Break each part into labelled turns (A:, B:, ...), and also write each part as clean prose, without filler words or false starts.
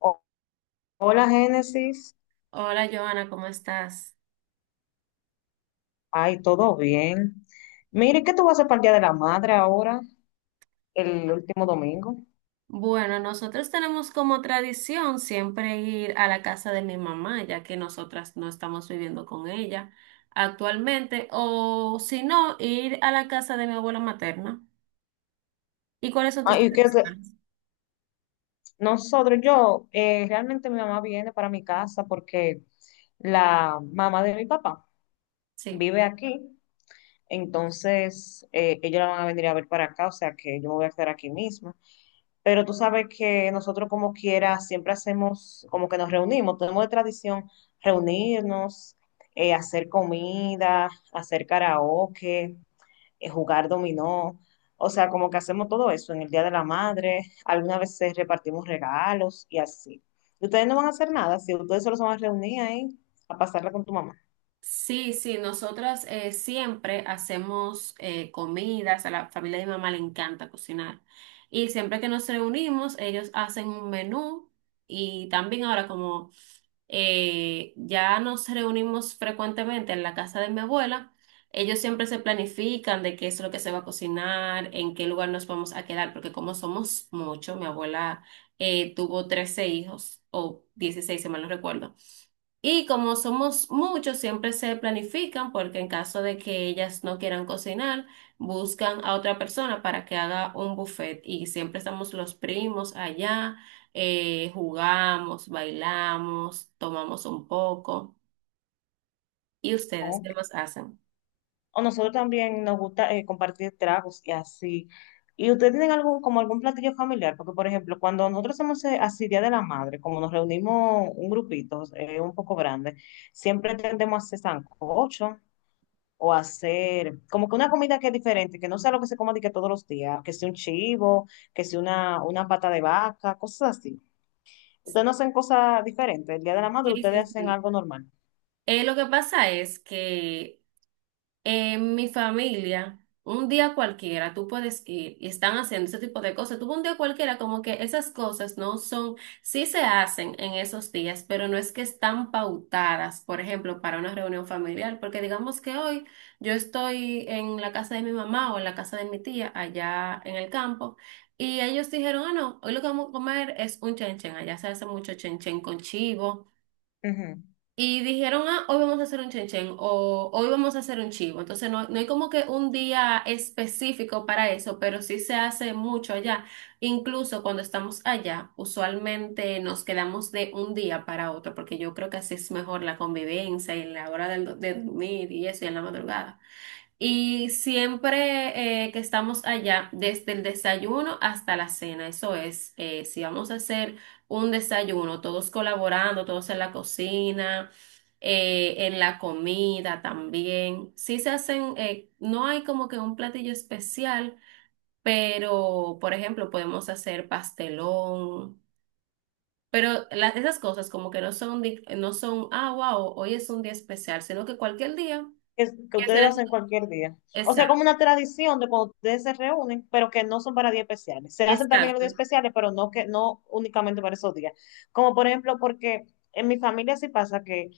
A: O- Hola, Génesis.
B: Hola Joana, ¿cómo estás?
A: Ay, todo bien. Mire, ¿qué tú vas a hacer para el Día de la Madre ahora, el último domingo?
B: Bueno, nosotros tenemos como tradición siempre ir a la casa de mi mamá, ya que nosotras no estamos viviendo con ella actualmente, o si no, ir a la casa de mi abuela materna. ¿Y cuáles son tus
A: Ay, que
B: tradiciones?
A: nosotros, yo, realmente mi mamá viene para mi casa porque la mamá de mi papá
B: Sí.
A: vive aquí, entonces ellos la van a venir a ver para acá, o sea que yo me voy a quedar aquí mismo. Pero tú sabes que nosotros como quiera siempre hacemos, como que nos reunimos, tenemos de tradición reunirnos, hacer comida, hacer karaoke, jugar dominó. O sea, como que hacemos todo eso en el Día de la Madre, algunas veces repartimos regalos y así. Y ustedes no van a hacer nada, si ustedes solo se van a reunir ahí a pasarla con tu mamá.
B: Sí, sí, nosotras siempre hacemos comidas. A la familia de mi mamá le encanta cocinar y siempre que nos reunimos ellos hacen un menú, y también ahora como ya nos reunimos frecuentemente en la casa de mi abuela. Ellos siempre se planifican de qué es lo que se va a cocinar, en qué lugar nos vamos a quedar, porque como somos muchos, mi abuela tuvo 13 hijos o 16, si mal no recuerdo. Y como somos muchos, siempre se planifican, porque en caso de que ellas no quieran cocinar, buscan a otra persona para que haga un buffet. Y siempre estamos los primos allá, jugamos, bailamos, tomamos un poco. ¿Y ustedes
A: Ok.
B: qué más hacen?
A: O nosotros también nos gusta compartir tragos y así. ¿Y ustedes tienen algún, como algún platillo familiar? Porque, por ejemplo, cuando nosotros hacemos así Día de la Madre, como nos reunimos un grupito un poco grande, siempre tendemos a hacer sancocho o a hacer como que una comida que es diferente, que no sea lo que se come de que todos los días, que sea un chivo, que sea una pata de vaca, cosas así. Ustedes no hacen cosas diferentes. El Día de la Madre
B: Sí,
A: ustedes
B: sí,
A: hacen
B: sí.
A: algo normal.
B: Lo que pasa es que en mi familia, un día cualquiera, tú puedes ir y están haciendo ese tipo de cosas. Tuvo un día cualquiera, como que esas cosas no son, sí se hacen en esos días, pero no es que están pautadas, por ejemplo, para una reunión familiar, porque digamos que hoy yo estoy en la casa de mi mamá o en la casa de mi tía allá en el campo. Y ellos dijeron, ah, no, hoy lo que vamos a comer es un chenchen. Allá se hace mucho chenchen con chivo
A: Ujú.
B: y dijeron, ah, hoy vamos a hacer un chenchen o hoy vamos a hacer un chivo. Entonces no hay como que un día específico para eso, pero sí se hace mucho allá. Incluso cuando estamos allá, usualmente nos quedamos de un día para otro, porque yo creo que así es mejor la convivencia y la hora de dormir y eso y en la madrugada. Y siempre que estamos allá, desde el desayuno hasta la cena, eso es, si vamos a hacer un desayuno, todos colaborando, todos en la cocina, en la comida también. Sí se hacen, no hay como que un platillo especial, pero por ejemplo podemos hacer pastelón. Pero las, esas cosas como que no son, no son, ah, wow, hoy es un día especial, sino que cualquier día.
A: Que
B: Que
A: ustedes lo hacen cualquier día. O sea, como
B: Exacto,
A: una tradición de cuando ustedes se reúnen, pero que no son para días especiales. Se hacen también los días
B: exacto.
A: especiales, pero no que no únicamente para esos días. Como por ejemplo, porque en mi familia sí pasa que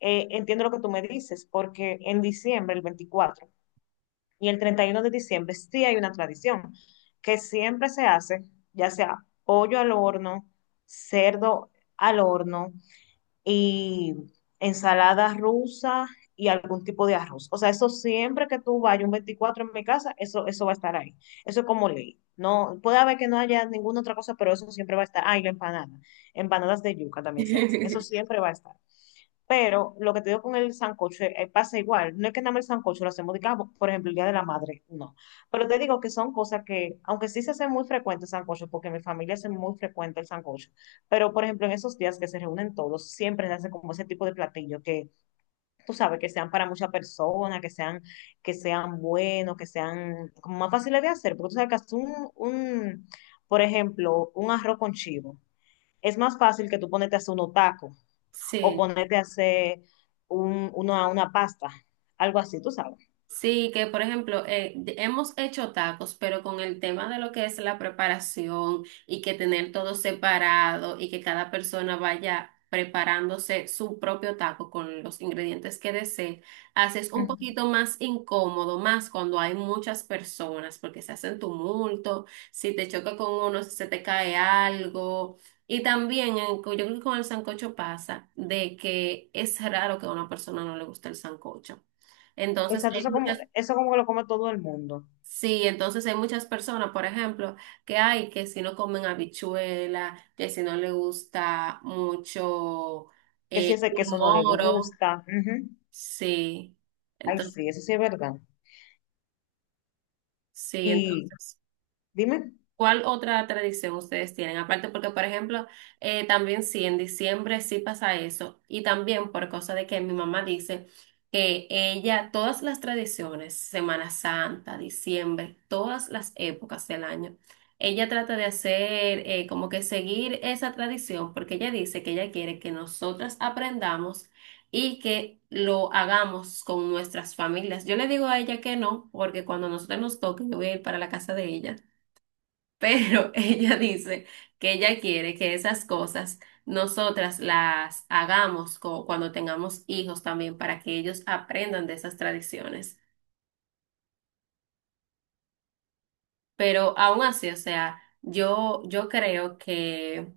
A: entiendo lo que tú me dices, porque en diciembre, el 24 y el 31 de diciembre, sí hay una tradición que siempre se hace, ya sea pollo al horno, cerdo al horno, y ensalada rusa y algún tipo de arroz. O sea, eso siempre que tú vayas un 24 en mi casa, eso va a estar ahí. Eso es como ley. No, puede haber que no haya ninguna otra cosa, pero eso siempre va a estar. Ah, y la empanada. Empanadas de yuca también se hacen. Eso siempre va a estar. Pero lo que te digo con el sancocho pasa igual. No es que nada más el sancocho lo hacemos, digamos, por ejemplo, el Día de la Madre, no. Pero te digo que son cosas que, aunque sí se hace muy frecuente el sancocho, porque en mi familia hace muy frecuente el sancocho, pero por ejemplo, en esos días que se reúnen todos, siempre se hace como ese tipo de platillo que tú sabes que sean para muchas personas, que sean buenos, que sean como más fáciles de hacer, porque tú sabes que hacer por ejemplo, un arroz con chivo. Es más fácil que tú ponerte a hacer unos tacos o
B: Sí.
A: ponerte a hacer una pasta, algo así, tú sabes.
B: Sí, que por ejemplo, hemos hecho tacos, pero con el tema de lo que es la preparación y que tener todo separado y que cada persona vaya preparándose su propio taco con los ingredientes que desee, haces un
A: Ujú.
B: poquito más incómodo, más cuando hay muchas personas, porque se hacen tumulto, si te choca con uno, si se te cae algo. Y también, yo creo que con el sancocho pasa de que es raro que a una persona no le guste el sancocho. Entonces
A: Exacto,
B: hay
A: eso como,
B: muchas.
A: eso como que lo come todo el mundo.
B: Sí, entonces hay muchas personas, por ejemplo, que hay que si no comen habichuela, que si no le gusta mucho
A: Que si ese queso
B: un
A: no le
B: moro,
A: gusta. Ujú.
B: sí,
A: Ay,
B: entonces,
A: sí, eso sí es verdad.
B: sí,
A: Y
B: entonces.
A: dime,
B: ¿Cuál otra tradición ustedes tienen? Aparte, porque, por ejemplo, también sí, en diciembre sí pasa eso. Y también por cosa de que mi mamá dice que ella, todas las tradiciones, Semana Santa, diciembre, todas las épocas del año, ella trata de hacer como que seguir esa tradición, porque ella dice que ella quiere que nosotras aprendamos y que lo hagamos con nuestras familias. Yo le digo a ella que no, porque cuando nosotros nos toque, yo voy a ir para la casa de ella. Pero ella dice que ella quiere que esas cosas nosotras las hagamos cuando tengamos hijos también para que ellos aprendan de esas tradiciones. Pero aún así, o sea, yo creo que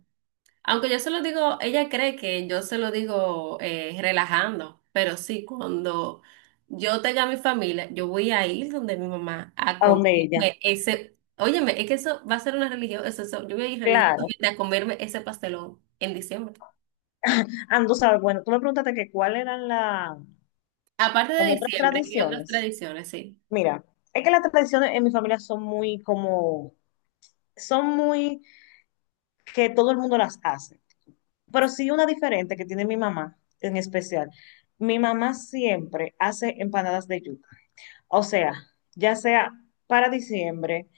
B: aunque yo se lo digo, ella cree que yo se lo digo relajando, pero sí, cuando yo tenga mi familia, yo voy a ir donde mi mamá a
A: ¿a dónde ella?
B: comerme ese, óyeme, es que eso va a ser una religión, eso, yo voy a ir
A: Claro.
B: religiosamente a comerme ese pastelón en diciembre.
A: Ah, no, tú sabes, bueno, tú me preguntaste que cuáles eran las,
B: Aparte
A: como
B: de
A: otras
B: diciembre y otras
A: tradiciones.
B: tradiciones, sí.
A: Mira, es que las tradiciones en mi familia son muy como, son muy que todo el mundo las hace. Pero sí una diferente que tiene mi mamá en especial. Mi mamá siempre hace empanadas de yuca. O sea, ya sea para diciembre,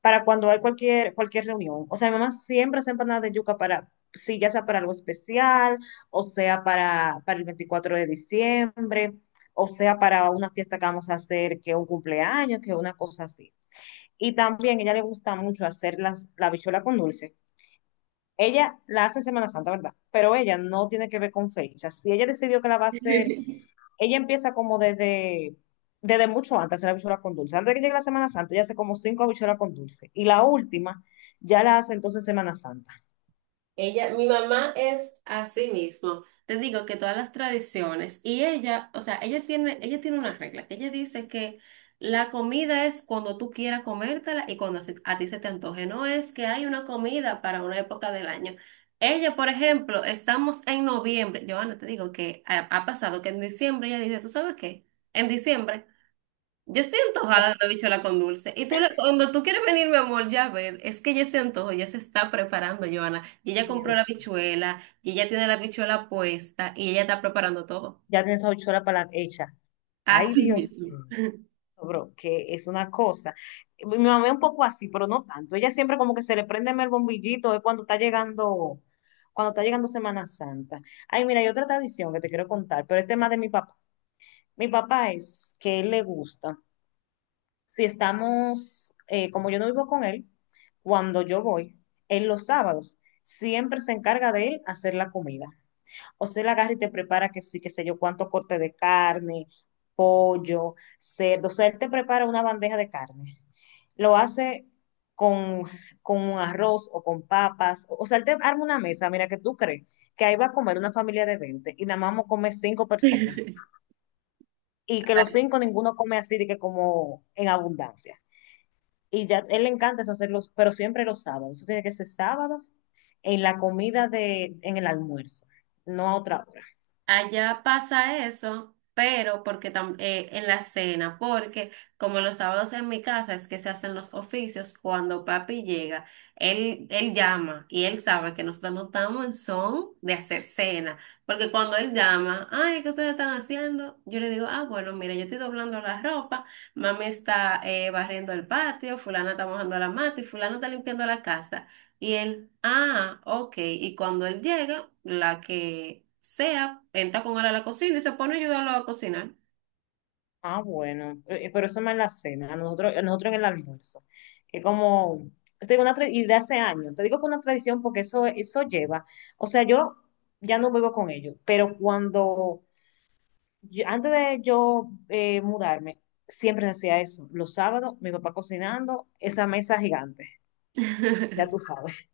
A: para cuando hay cualquier reunión. O sea, mi mamá siempre hace empanadas de yuca para, sí, ya sea para algo especial, o sea, para el 24 de diciembre, o sea, para una fiesta que vamos a hacer, que un cumpleaños, que una cosa así. Y también a ella le gusta mucho hacer las, la habichuela con dulce. Ella la hace en Semana Santa, ¿verdad? Pero ella no tiene que ver con fechas. Si ella decidió que la va a hacer, ella empieza como desde, desde mucho antes, de hacer la habichuela con dulce. Antes de que llegue la Semana Santa, ella hace como cinco habichuelas con dulce. Y la última ya la hace entonces Semana Santa.
B: Ella, mi mamá es así mismo. Te digo que todas las tradiciones y ella, o sea, ella tiene una regla. Ella dice que la comida es cuando tú quieras comértela y cuando a ti se te antoje. No es que hay una comida para una época del año. Ella, por ejemplo, estamos en noviembre. Joana, te digo que ha pasado que en diciembre ella dice, ¿tú sabes qué? En diciembre. Yo estoy
A: Oh,
B: antojada de una bichola con dulce. Y tú, cuando tú quieres venir, mi amor, ya ver, es que ya se antojo, ya se está preparando, Joana. Y ella compró la
A: Dios,
B: bichuela, y ella tiene la bichuela puesta, y ella está preparando todo.
A: ya tiene esa habichuela para la hecha. Ay,
B: Así
A: Dios
B: mismo.
A: bro, que es una cosa. Mi mamá es un poco así, pero no tanto. Ella siempre como que se le prende el bombillito, es cuando está llegando Semana Santa. Ay, mira, hay otra tradición que te quiero contar, pero es tema de mi papá. Mi papá es que él le gusta. Si estamos, como yo no vivo con él, cuando yo voy, en los sábados, siempre se encarga de él hacer la comida. O sea, él agarra y te prepara que sí, qué sé yo, cuánto corte de carne, pollo, cerdo. O sea, él te prepara una bandeja de carne. Lo hace con, con un arroz o con papas. O sea, él te arma una mesa, mira, que tú crees que ahí va a comer una familia de 20 y nada más vamos a comer cinco personas. Y que los cinco ninguno come así de que como en abundancia. Y ya él le encanta eso hacerlo, pero siempre los sábados. Eso tiene que ser sábado en la comida de, en el almuerzo, no a otra hora.
B: Allá pasa eso, pero porque en la cena, porque como los sábados en mi casa es que se hacen los oficios, cuando papi llega, él llama y él sabe que nosotros no estamos en son de hacer cena, porque cuando él llama, ay, ¿qué ustedes están haciendo? Yo le digo, ah, bueno, mira, yo estoy doblando la ropa, mami está barriendo el patio, fulana está mojando la mata y fulana está limpiando la casa. Y él, ah, ok. Y cuando él llega, la que sea, entra con él a la cocina y se pone a ayudarlo a cocinar.
A: Ah, bueno, pero eso no es más en la cena, a nosotros en el almuerzo, que como, te digo y de hace años, te digo que una tradición porque eso lleva, o sea, yo ya no vivo con ellos, pero cuando, antes de yo mudarme, siempre se hacía eso, los sábados, mi papá cocinando, esa mesa gigante, ya tú sabes.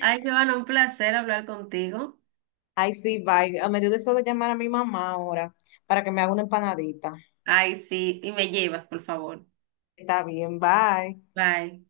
B: Ay, Joana, un placer hablar contigo.
A: Ay, sí, bye, a medio de eso de llamar a mi mamá ahora, para que me haga una empanadita.
B: Ay, sí, y me llevas, por favor.
A: Está bien, bye.
B: Bye.